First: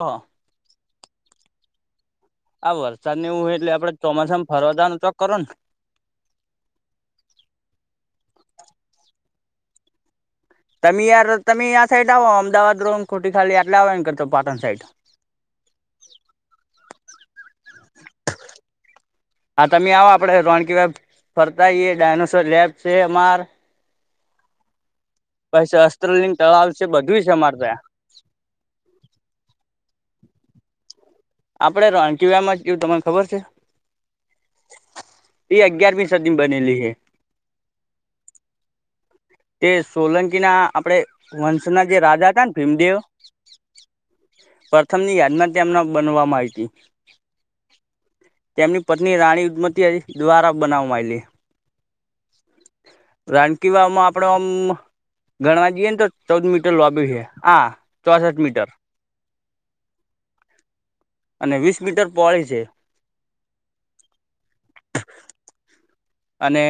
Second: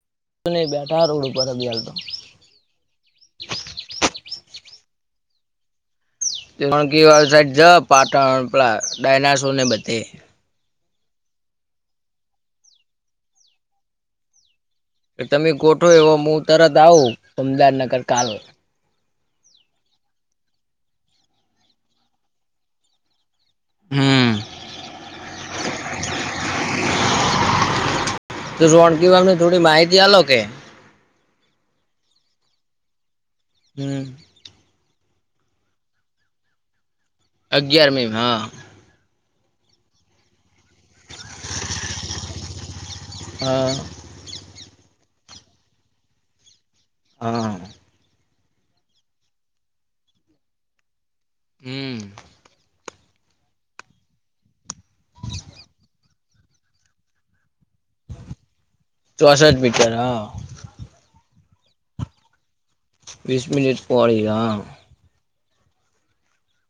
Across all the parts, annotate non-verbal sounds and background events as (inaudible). તો. ને બેઠા રોડ ઉપર અલ હતો. આ વરસાદ ને એવું હોય એટલે આપડે ચોમાસામાં ફરવાદવાનું ચોક કરો ને. ણ કવાળ સાઈડ જ પાટણ પલા ડાયનાસોર ને બધે. તમે યાર તમે આ સાઈડ આવો અમદાવાદ રોન ખોટી ખાલી આટ આવ કરતો પાટણ સાઈડ. તમે ગોઠો એવો હું તરત આવું અમદાદનગર કાલો. હા તમે આવ આપડે રોણકી વબ ફરતા આવીએ ડાયનોસોર લેબ છે અમાર. હમ પછ અસ્ત્રલિન તળાવ છે બધું છે અમારે ત. તો રોણકીવામની થોડી માહિતીાલ કે. આપડે રણ કવા એમાં એવું તમને ખબર છે. હમ. એ અગિયારમી સદી બનેલી હે. અગિયારમીમાં હા. તે સોલંકી ના આપણેે વંશના જે રાજા હતા ને ભીમદેવ. હા પ્રથમ ની યાદમાં તેમના બનવામાં આવી હતી. હા તેમની પત્ની રાણી ઉદમતી દ્વારા બનાવવામાંયલી. હમ. રાનકી વાવમાં આપડ આમ ઘણવા જઈએ ને તો. ચૌદ મીટર લોબી છે હા ચોસઠ મીટર. ચોસઠ મીટર હા અને વીસ મીટર પોળી છે. વીસ મિટ પોડીિયા. હ. અને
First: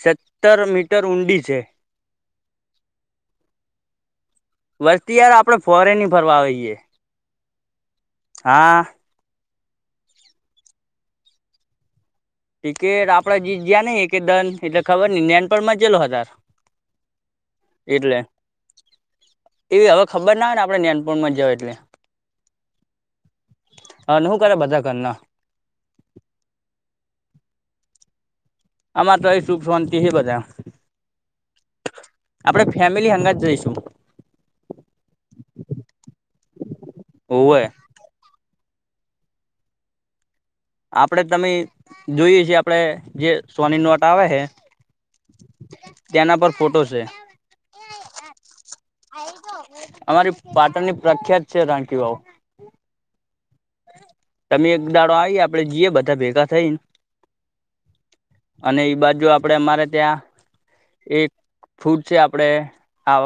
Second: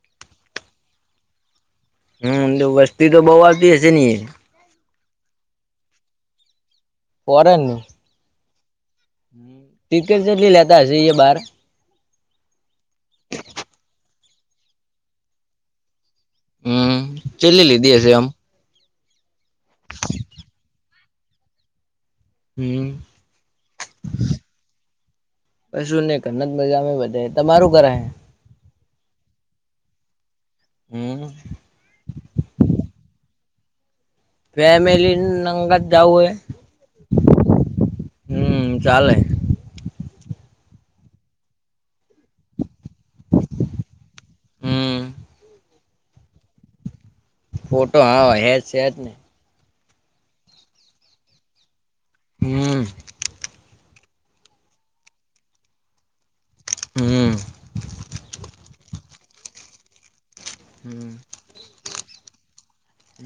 સત્તર મીટર ઊંડી છે. હમ વસ્તી તો બહ આપતી હશે ની એ. વસ્તી યાર આપડે ફોરેનની ફરવા આવીઈએ. પ ન ન. હા. ની. ટિકટ જેટલી લેતા હશે એ બહાર. ટિકટ આપડે જયા નહ એક દન એટલે ખબર ન જનપણમાં જલો હાર. હમ છેલ્લી લીધી હશે આમ. એવી હવે ખબર ના હોય ને આપણેે્યાનપુણમાં જઓ એટલે. હમ હ નું કરે બધા કરના. પ શું નને કર મજામે બધે તમારું ઘર હ. આમાર તો એ ચુખ શંતિ હ બજા. હમ. આપણેે ફેમિલી હંગા જ જઈશું. ફેમિલી નંગત જવું એ હોવે હમ ચલે. આપડે તમે જોઈએ છીએ આપડે જે સોની નોટા આવે છે. હમ્મ તેના પર ફોટો છે. ફોટો હા હ જ સ જ ને. અમારી પાટણની પ્રખ્યાત છે રાણખ બાાવુ. હમ. તમે એક દાડો આવી આપડે જઈએ બધા ભેગા થઈ ને. હમ. અને એઈ બાજુ આપડે અમારે ત્યાં એક. હમ્મ ફૂડ છે આપડે આ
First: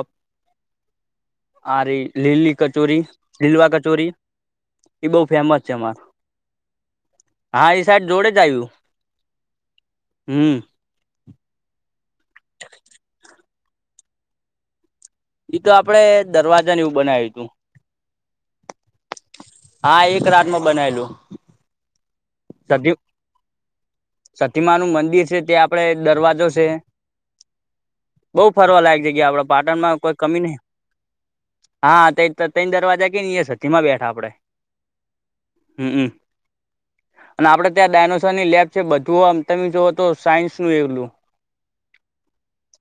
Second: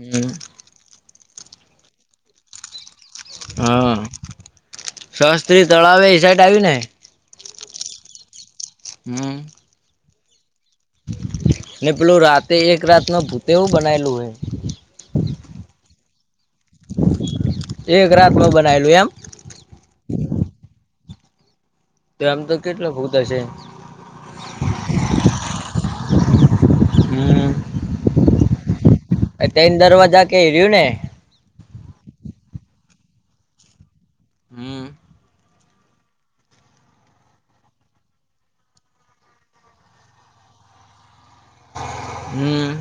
આરી લીલી કચોરી. લીલવા કચોરી એ બહુ ફેમસ. છે દળ અમાર આવેવે એ સ સાઇડ આવીને. હા એ સાઈડ જોડે જ આવ્યું. હમ. હમ ને પેલું રાતે એક રાતનું ભૂતેવું બનાયલું હોય. તો આપડણે દરવાજા વું બનાવ્યું તું. એક રાત ન બનાવેલું એમ- હા એક રાત ન બનાયલું- તો આમ તો કેટલો સતી ફૂત હશે- સતીમા નું મંદિર છે તે્યા આપણે દરવાજો છે. હમ - બઉુ ફરવા લાયક જગ્યા આપડ પાટણમાં કોઈ કે કમી નહિ. રહ્યું ને હા તેની દરવાજા કે ની માં બેઠા આપડે (unintelligible) હમ હમ હમ અને આપણે ત્યાં ડાયનોસોરની લેબ છે બધું આમ તમે જોુઓ તો સાયન્સનું એલું હમ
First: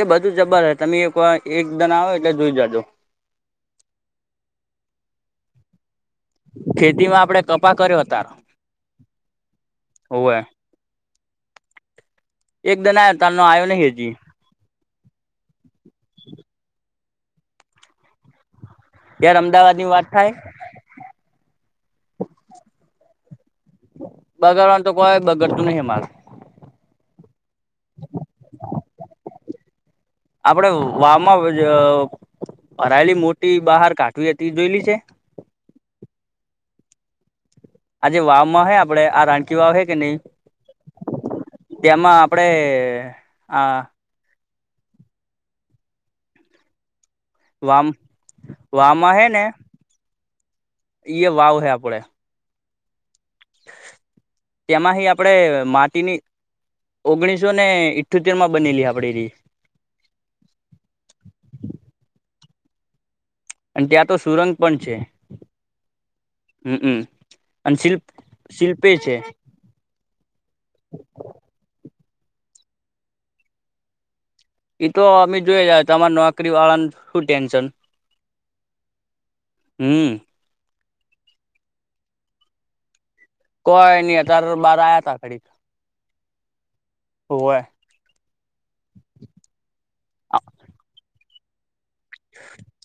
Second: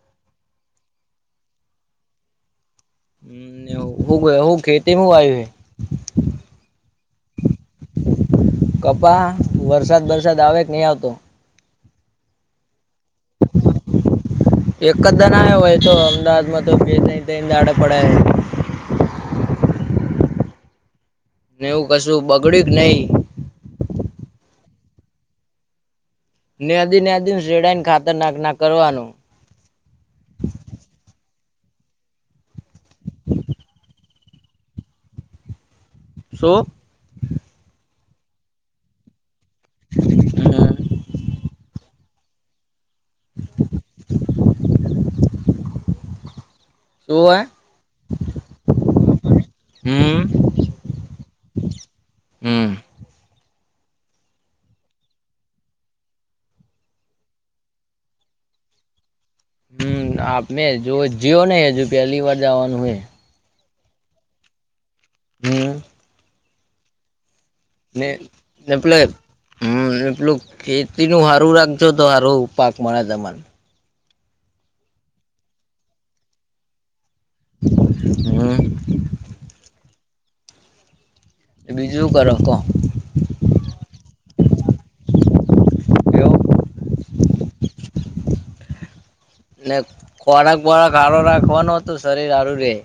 એ બધું જબર હ તમે એક વાર એકદન આવે એટલે જોઈ જાજો હું હું ખેતીમાં આવી હ- ખેતીમાં આપડે કપા કર્યો તાર (unintelligible) કપા વરસાદ હોવે વરસાદ આવે- નય આવતો- એકદન આવ તનો આવયો ને હેજી- એકદા ના આવ હોય તો અમદાવાદમાં તો બે ત થ દાડે પડે- યાર અમદાવાદ ની વાત થાય- ને એવું કશું બગડ્યું કે નહી- બગારવાનું તો કોઈ બગર તુ નહી માર- નદીનનદિન શ્રેડાઇન ખાતરનાક ના કરવાનું. આપડે વાવામાં હરાયેલી મોટી બહાર કાઢવી હતી જોયેલી છે. શું આજે વાવમાં હ આપડે આ રાણકી વાવ હે કે નહી. તેમાં આપણે આ- શું એ - વામ વામા હૈ ને હમ એ વાવ હૈ આપડે- હમ તેમાંથી આપણેે માટીની- ઓગણીસો ને ઇઠ્યોતેર માં બનેલી આપણે- હમ આપ મે જો જીઓ ન હ પહેલી વાર જવાનું હ- અને ત્યાં તો સુરંગ પણ છે. હમ હમમ અને શિલ્પ ને ને શિલ્પે પેલે છે. હમ એટલું ખેતી નું સારું રાખજો તો સારો પાક મળે તમાને- એતો અમે જોઈ તમારા નોકરી વાળાનું શું ટેન્શન. હમ હમ બીજું કરો કો. કોઈ નઈ અતાર બાર આવ્યા તા ઘડીક એવું હુએ. ને ખોરાક બોરાક હારો રાખવાનો તો શરીર હારું રેહ.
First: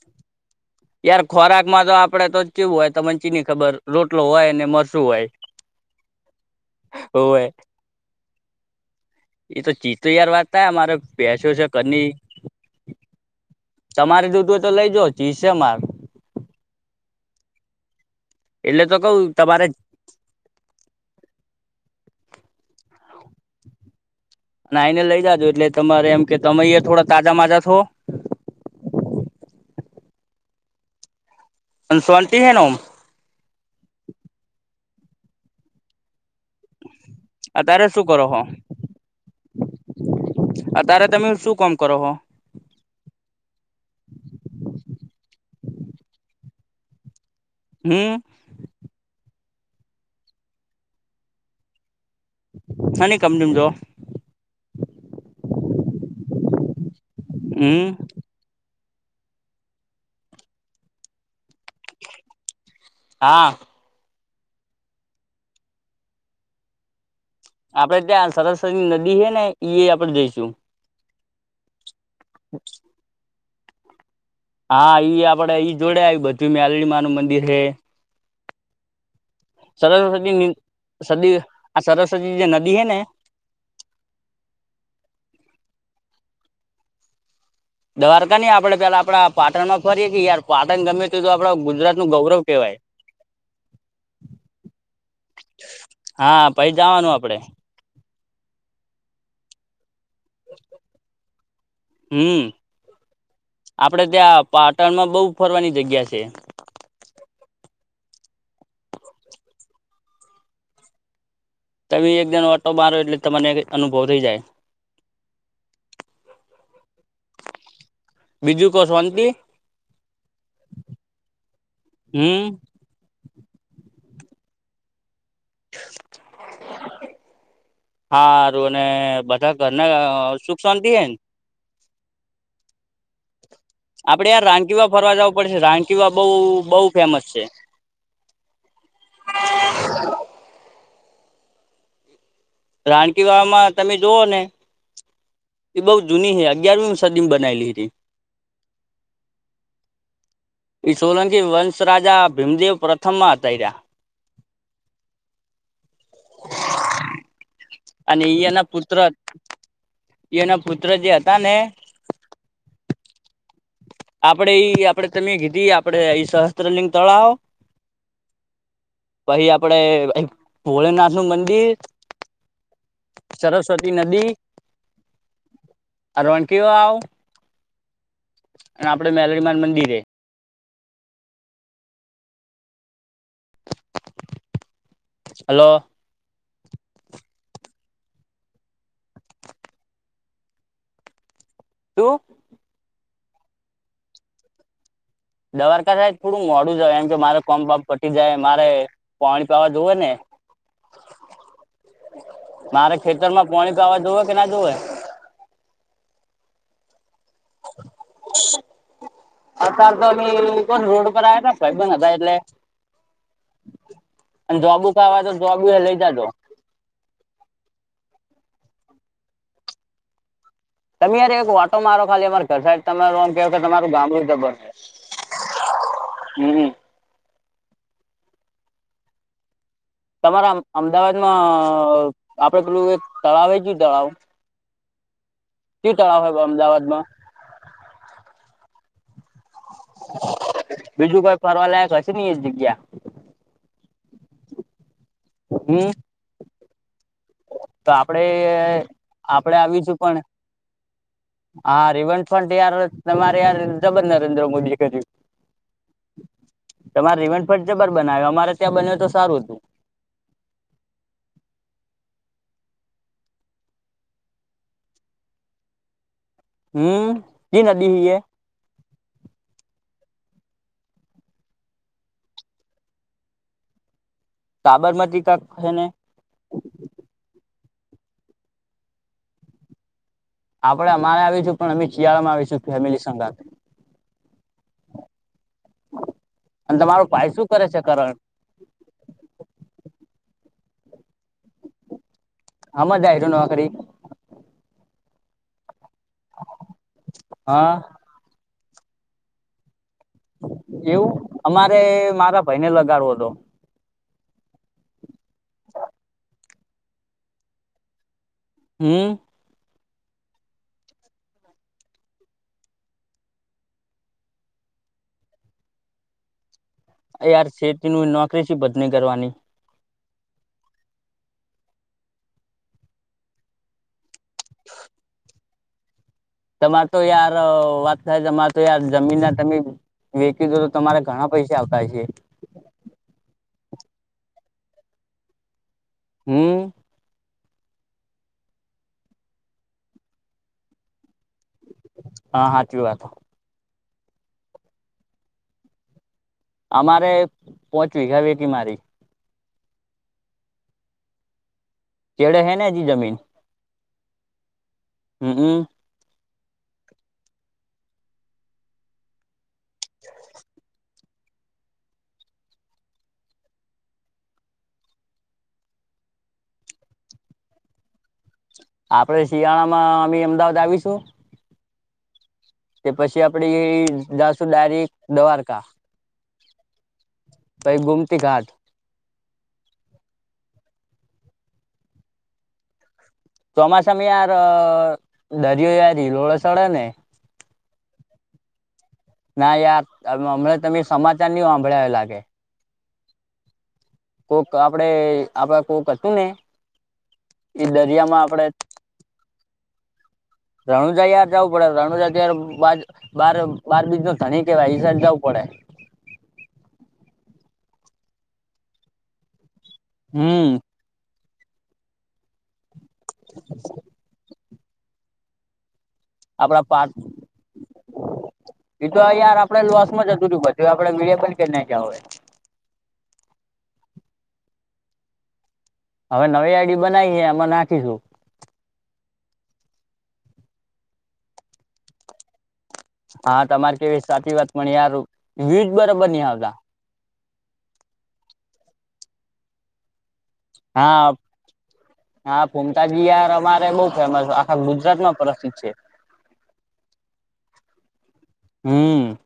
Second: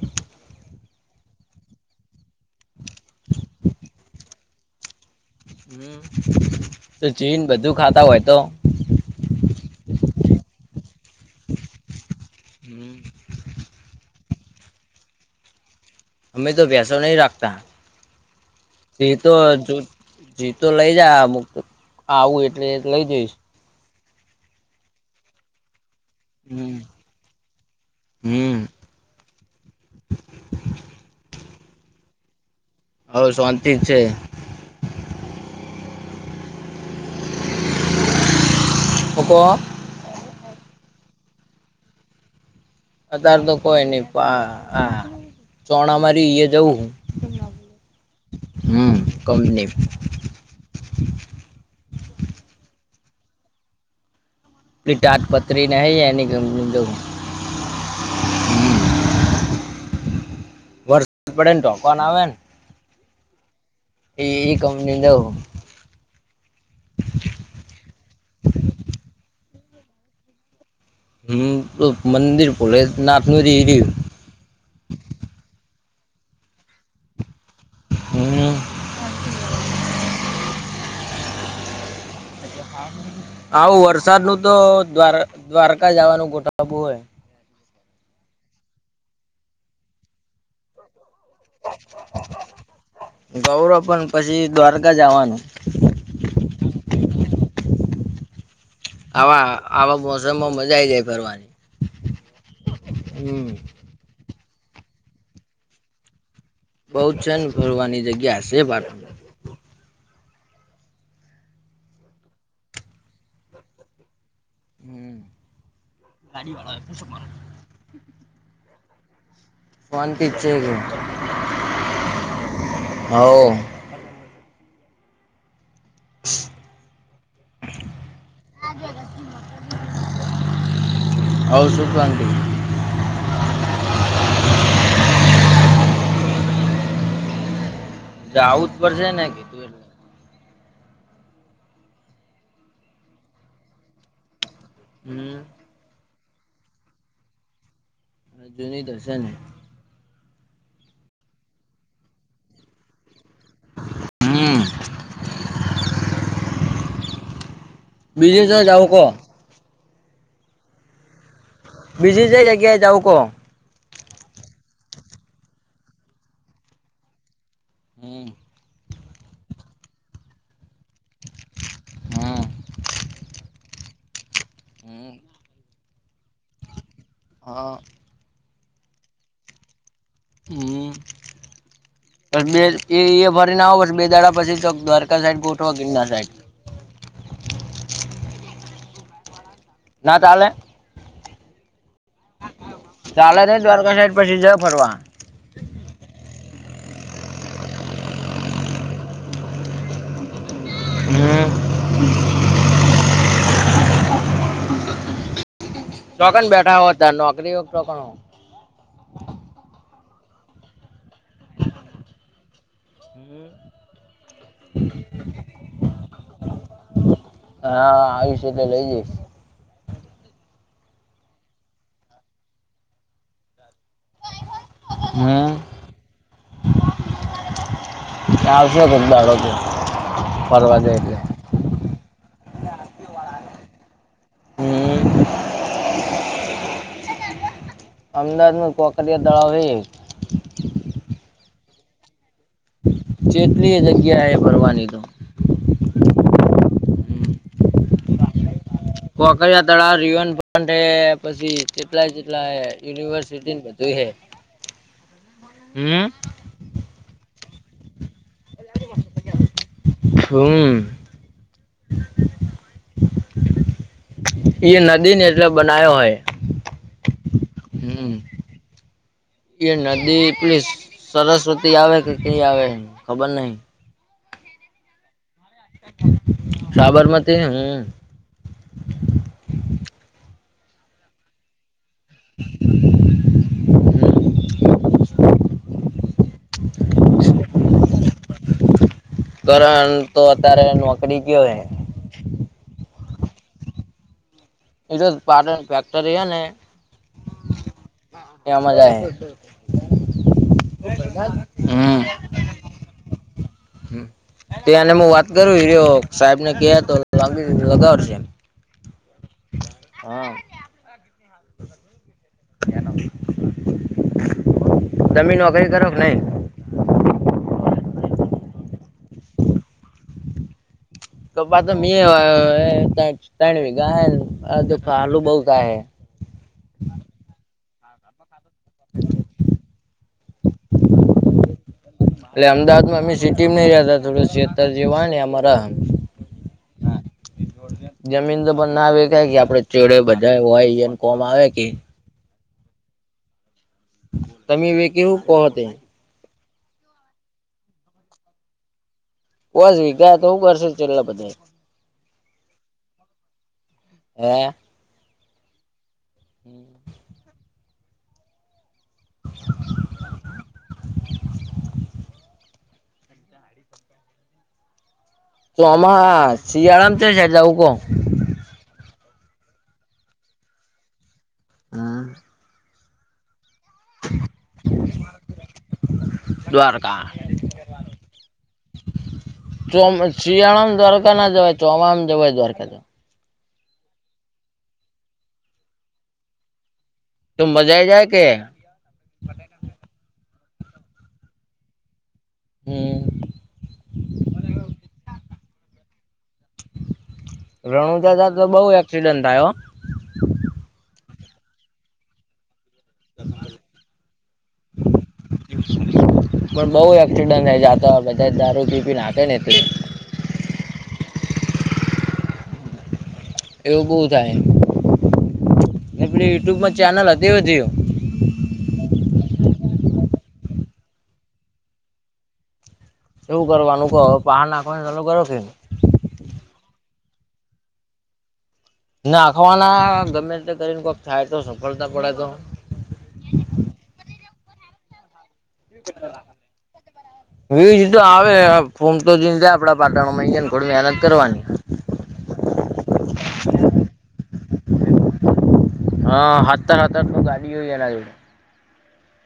યાર ખોરાક માં તો આપડે તો જ કેવું હોય ત મચીની ખબર રોટલો હોય ને મરસું હોય. હમ્મ, તો હોવે ચીન બધું ખાતા હોય તો એ તો ચિતત યાર વાત થ અમારે બેસો છે કની- હમ- તમારે દૂધ હોય તો લઈ જા ચીસે માર- અમે તો વસો નહી રાખતા એટલે તે કઉ તો તમારે જો- જી તો લઈ જમક્ત આવું એટલે લઈ જઈશ. અને આઈને લઈ જાજો એટલે તમારે એમ કે તમે હમ્મ. થોડા તાજા માજા થો- હમ્મ સન શાંતિ હૈ ને ઓમ હઓ શાંતિ જ છે. અત્યારે શું કરો હો? હોકો. અત્યારે તમે શું કામ કરો હો? અતારે તો કોઈ નહી આ આ ચોણા મારી એ જવું હું. હમ્મ. હમ્મ, કમ ની. હાની કમની જો? એ તાટપત્રી નહીં એનીં કંપની માં જઉં. અમ્મ. રસાદ પડે ને ફોન આવે ને હા ઈ એ કંપની જાઉં હું. આપડે ત્યાં સરસ્વતીની નદી હૈ ને ઈ આપડે જઈશું. હમ્મ, તો મંદિર ભલો નાપ નું રહી ગયું. હા, ઈ આપડે ઈ જોડે આવી બધું મેલડી માનું મંદિર હે. હમ્મ. સરસ્વતી ની સદી આ સરસ્વતી જે નદી હે ને આવું વરસાદનું તો દ્વાર દ્વારકા જવાનું ગોઠબું હે. દવારકા નઈ આપણેે પેલા આપડા પાટણમાં ફરીએ કે યાર પાટણ ગમે તે જો આપડા ગુજરાતનું ગૌરવ કેવાય. ગૌરવ પણ પછી દ્વારકા જવાનું હા, પહિ જાવાનું આપડે. આવા આવા મોસમમાં મજા આઈ જાય ફરવાની. હમ હમ્મ. આપડે ત્યાં પાટણમાં બહુ ફરવાની જગ્યા છે. બહુ છે ને ફરવાની જગ્યા છે પાટણ તો ભી એક જનો ઓટો મારો એટલે તમને અનુભવ થઈ જાય. હમ્મ (inaudible) બીજું કો શાંતિ? શાંતિ છે ગો, હમ હઓ. (inaudible) (inaudible) હા હારું અને બધા ઘરના અહ સુખ શાંતિ હે ને? હઓ સુખ શાંતિ. આપડે યાર રાનકી માં ફરવા જવું પડેશે. રાનકીવા બહુ બહુ ફેમસ છે. જાવું જ પડશે ને કે. દો લે. રાણકી વાવમાં તમે જુઓ ને હમ્મ. એ બઉ જૂની હ અગિયારમી સદી બનાયલી રી. અજની દર્શન. ઇ સોલંકી વંશ રાજા ભીમદેવ પ્રથમ માં આ તઈરા. હમ. (inaudible) અને એ બીજું શું એના જવું પુત્ર કો એ (inaudible) એના પુત્ર જે હતા ને. બીઝી જે જગ્યાએ જાવ કો? આપડે એ આપડે તમે કીધી આપડે એઈ સહસ્ત્રલિંગ તળાવો. હમ્મ. પછી આપડે ભોલેનાથનું મંદિર હમ સરસ્વતી નદી હમ અહ રણકી વાવ હા. અને આપડે મેલડીમાને મંદિરે. હમ્મ, પણ બેલ એ એય. ફરીને આવો પછી બે દાડા પછી દ્વારકા સાઈડ હલો ગોઠવા ગીરનાર સાઈડ. ના ચાલે? તો ચાલે નહી દ્વારકા સાઈડ પછી જ ફરવા દવારકા થાય થોડું મોડું જ એમ કે મારે કોમ બાપ પટી જાય મારે પાણી પીવા જવું ને? હમ મારે ખેતર માં પાણી પાવા જવે કે ના જોવે ચોકને બેઠા હો ત નોકરી હો તોકણ અતાર તો હજી અ રોડ ઉપર આવ્યા હતા ભાઈબંધ હતા એટલે અને જબુ ખાવા તો જબુ એ લઈ જજો હા આવીશ એટલે લઈ જઈશ તમે યાર એક વાટો મારો ખાલી અમાર ઘર તમે કેહ કે તમારું ગામડું જબર છે. હમ હમ ત્યા આવશો કોક દાડો તમારા ફરવા જાય એટલે અમદાવાદમાં આપડે પેલું એક તળાવ એ કેયું તળાવ હમ કયું તળાવ હોય અમદાવાદ માં? અમદાવાદ ન કોકરિયા તળાવ હે બીજું કોઈ ફરવાલાયક હશે ને એ જગ્યા! ચેટલી એ જગ્યા એ ફરવાની તો હમ તો આપડે આપડે કોકરિયા આવી તળાવ છું પણ રિવરફ્રન્ટ હે પછી હા ચેટલાય રિવન ચેટલા ફ્રન્ટ યાર તમારે યુનિવર્સિટી યાર બધું જબર હે નરેન્દ્ર મોદીએ કર્યું હમ. તમારે રિવન ફ્રન્ટ જબર બનાયો અમારે ત્યાં બનાયો હોત તો સારું હતું. હમ્મ એ નદી ને એટલે બનાવયો હોય. હમ જી નદી હી હમ એ એ નદી એ સરસ્વતી આવે કે કઈ આવે ખબર નહિ સાબરમતી કા છે ને! સાબરમતી હમ આપડે અમારે આવીશું પણ અમે શિયાળામાં આવીશું ફેમિલી સંગાથ. અને તમારો ભાય શું કરે છે કરણ? કરણ તો અત્યારે નોકરી ગ્યો હે. હમા જાય હે નોકરી? એ તો પાટણ ફેક્ટરી હેને હા એમાં જાય. એવું અમારે હમ મારા ભાઈને લગાડવો તો. તેને હું વાત કર્યો સાહેબ ને ક તો લ લગાવડશે. હમ હા તમે નોકરી કરો કે નહી? યાર ખેતી નું નોકરી છે બધને કરવાની પપ્પા તો કે અવે તણ વિઘા હે (unintelligible) તમા તો યાર વાત થાય તમા તો યાર જમીન ના તમે વેકી દો તો તમારા ઘણા પૈસા આવતા હશે. એટલે અમદાવાદમાં અમે સિટીમાં નહી રહ્યા હતા થોડો સેતર જેવા ને અમારા હમ જમીન તો પણ ના વખાય કે આપડે ચેડે બધા હોય કોમ આવે કે! હા હાચી વાત તમે વેકી હું કોહોતે અમારે પોચ વિઘા વેકી મારી. (unintelligible) વીગા તો શું કરશે છેલ્લા બધા ખેડે હેને હજી જમીન હા હમ્મ હમ્મ હમ્મ. (inaudible) (unintelligible) શિયાળામા કઈ સાઈડ જાવું કો આપડે શિયાળામાં બી અમદાવાદ આવીશું. હમ્મ. તે પછી આપડે જાશું ડાયરેક્ટ દ્વારકા દ્વારકા પછી ગોમતીઘાટ શિયાળમાં દ્વારકા ના જવાય ચોમાસામાં જવાય દ્વારકા ચોમાસામાં યાર દરિયો યાર હિલોળે ચડે ને. તો મજા આય જાય કે ના યાર હમણાં તમે સમાચાર નહી સાંભળ્યા એવુ લાગે. હમ્મ. કોક આપડે આપડે કોક હતું ને એ રણુજા દરિયામાં આપડે જાતા બહુ એક્સિડન્ટ થાય હો રણુજા યાર જાવું પડે રાણુજા ત્યાર બા બાર બાર બીજ નો ધણી કેવાય એ સાઈડ જવું પડે. પણ બઉ એક્સિડન્ટ થાય જાતા બધા દારૂ પીપી ન હાકે ને એટલે. હમ્મ. એવું બહુ થાય એટલે આપડા યુટ્યુબમાં પાટ ચેનલ (unintelligible) એ તો યાર આપડે લોસમાં જતુ રયુ આપડે મીડિયા પણ કે ના ગયા હોય એવું કરવાનું કહો પાહાર નાખવા ને ચાલો કરો ફિર હવે નવી આઈડી બનાવીએ એમાં નાખીશું. નાખવાના ગમે તે કરીને કોઈક થાય તો સફળતા પડે તો. હા તમારે કેવી સાચી વાત પણ યાર વ્યુજ બરોબર નહી આવતા. વ્યુજતો આવે ફોમ તો જોઈે આપડા પાટણ મળી જાય ને થોડી મહેનત હા કરવાની હા ફોમતાજીયાર અમારે બઉ ફેમસ આખા ગુજરાત માં પ્રસિદ્ધ છે. હા હાતાર હાતરું ઠોકાય (unintelligible) એના જોડે હમ્મ.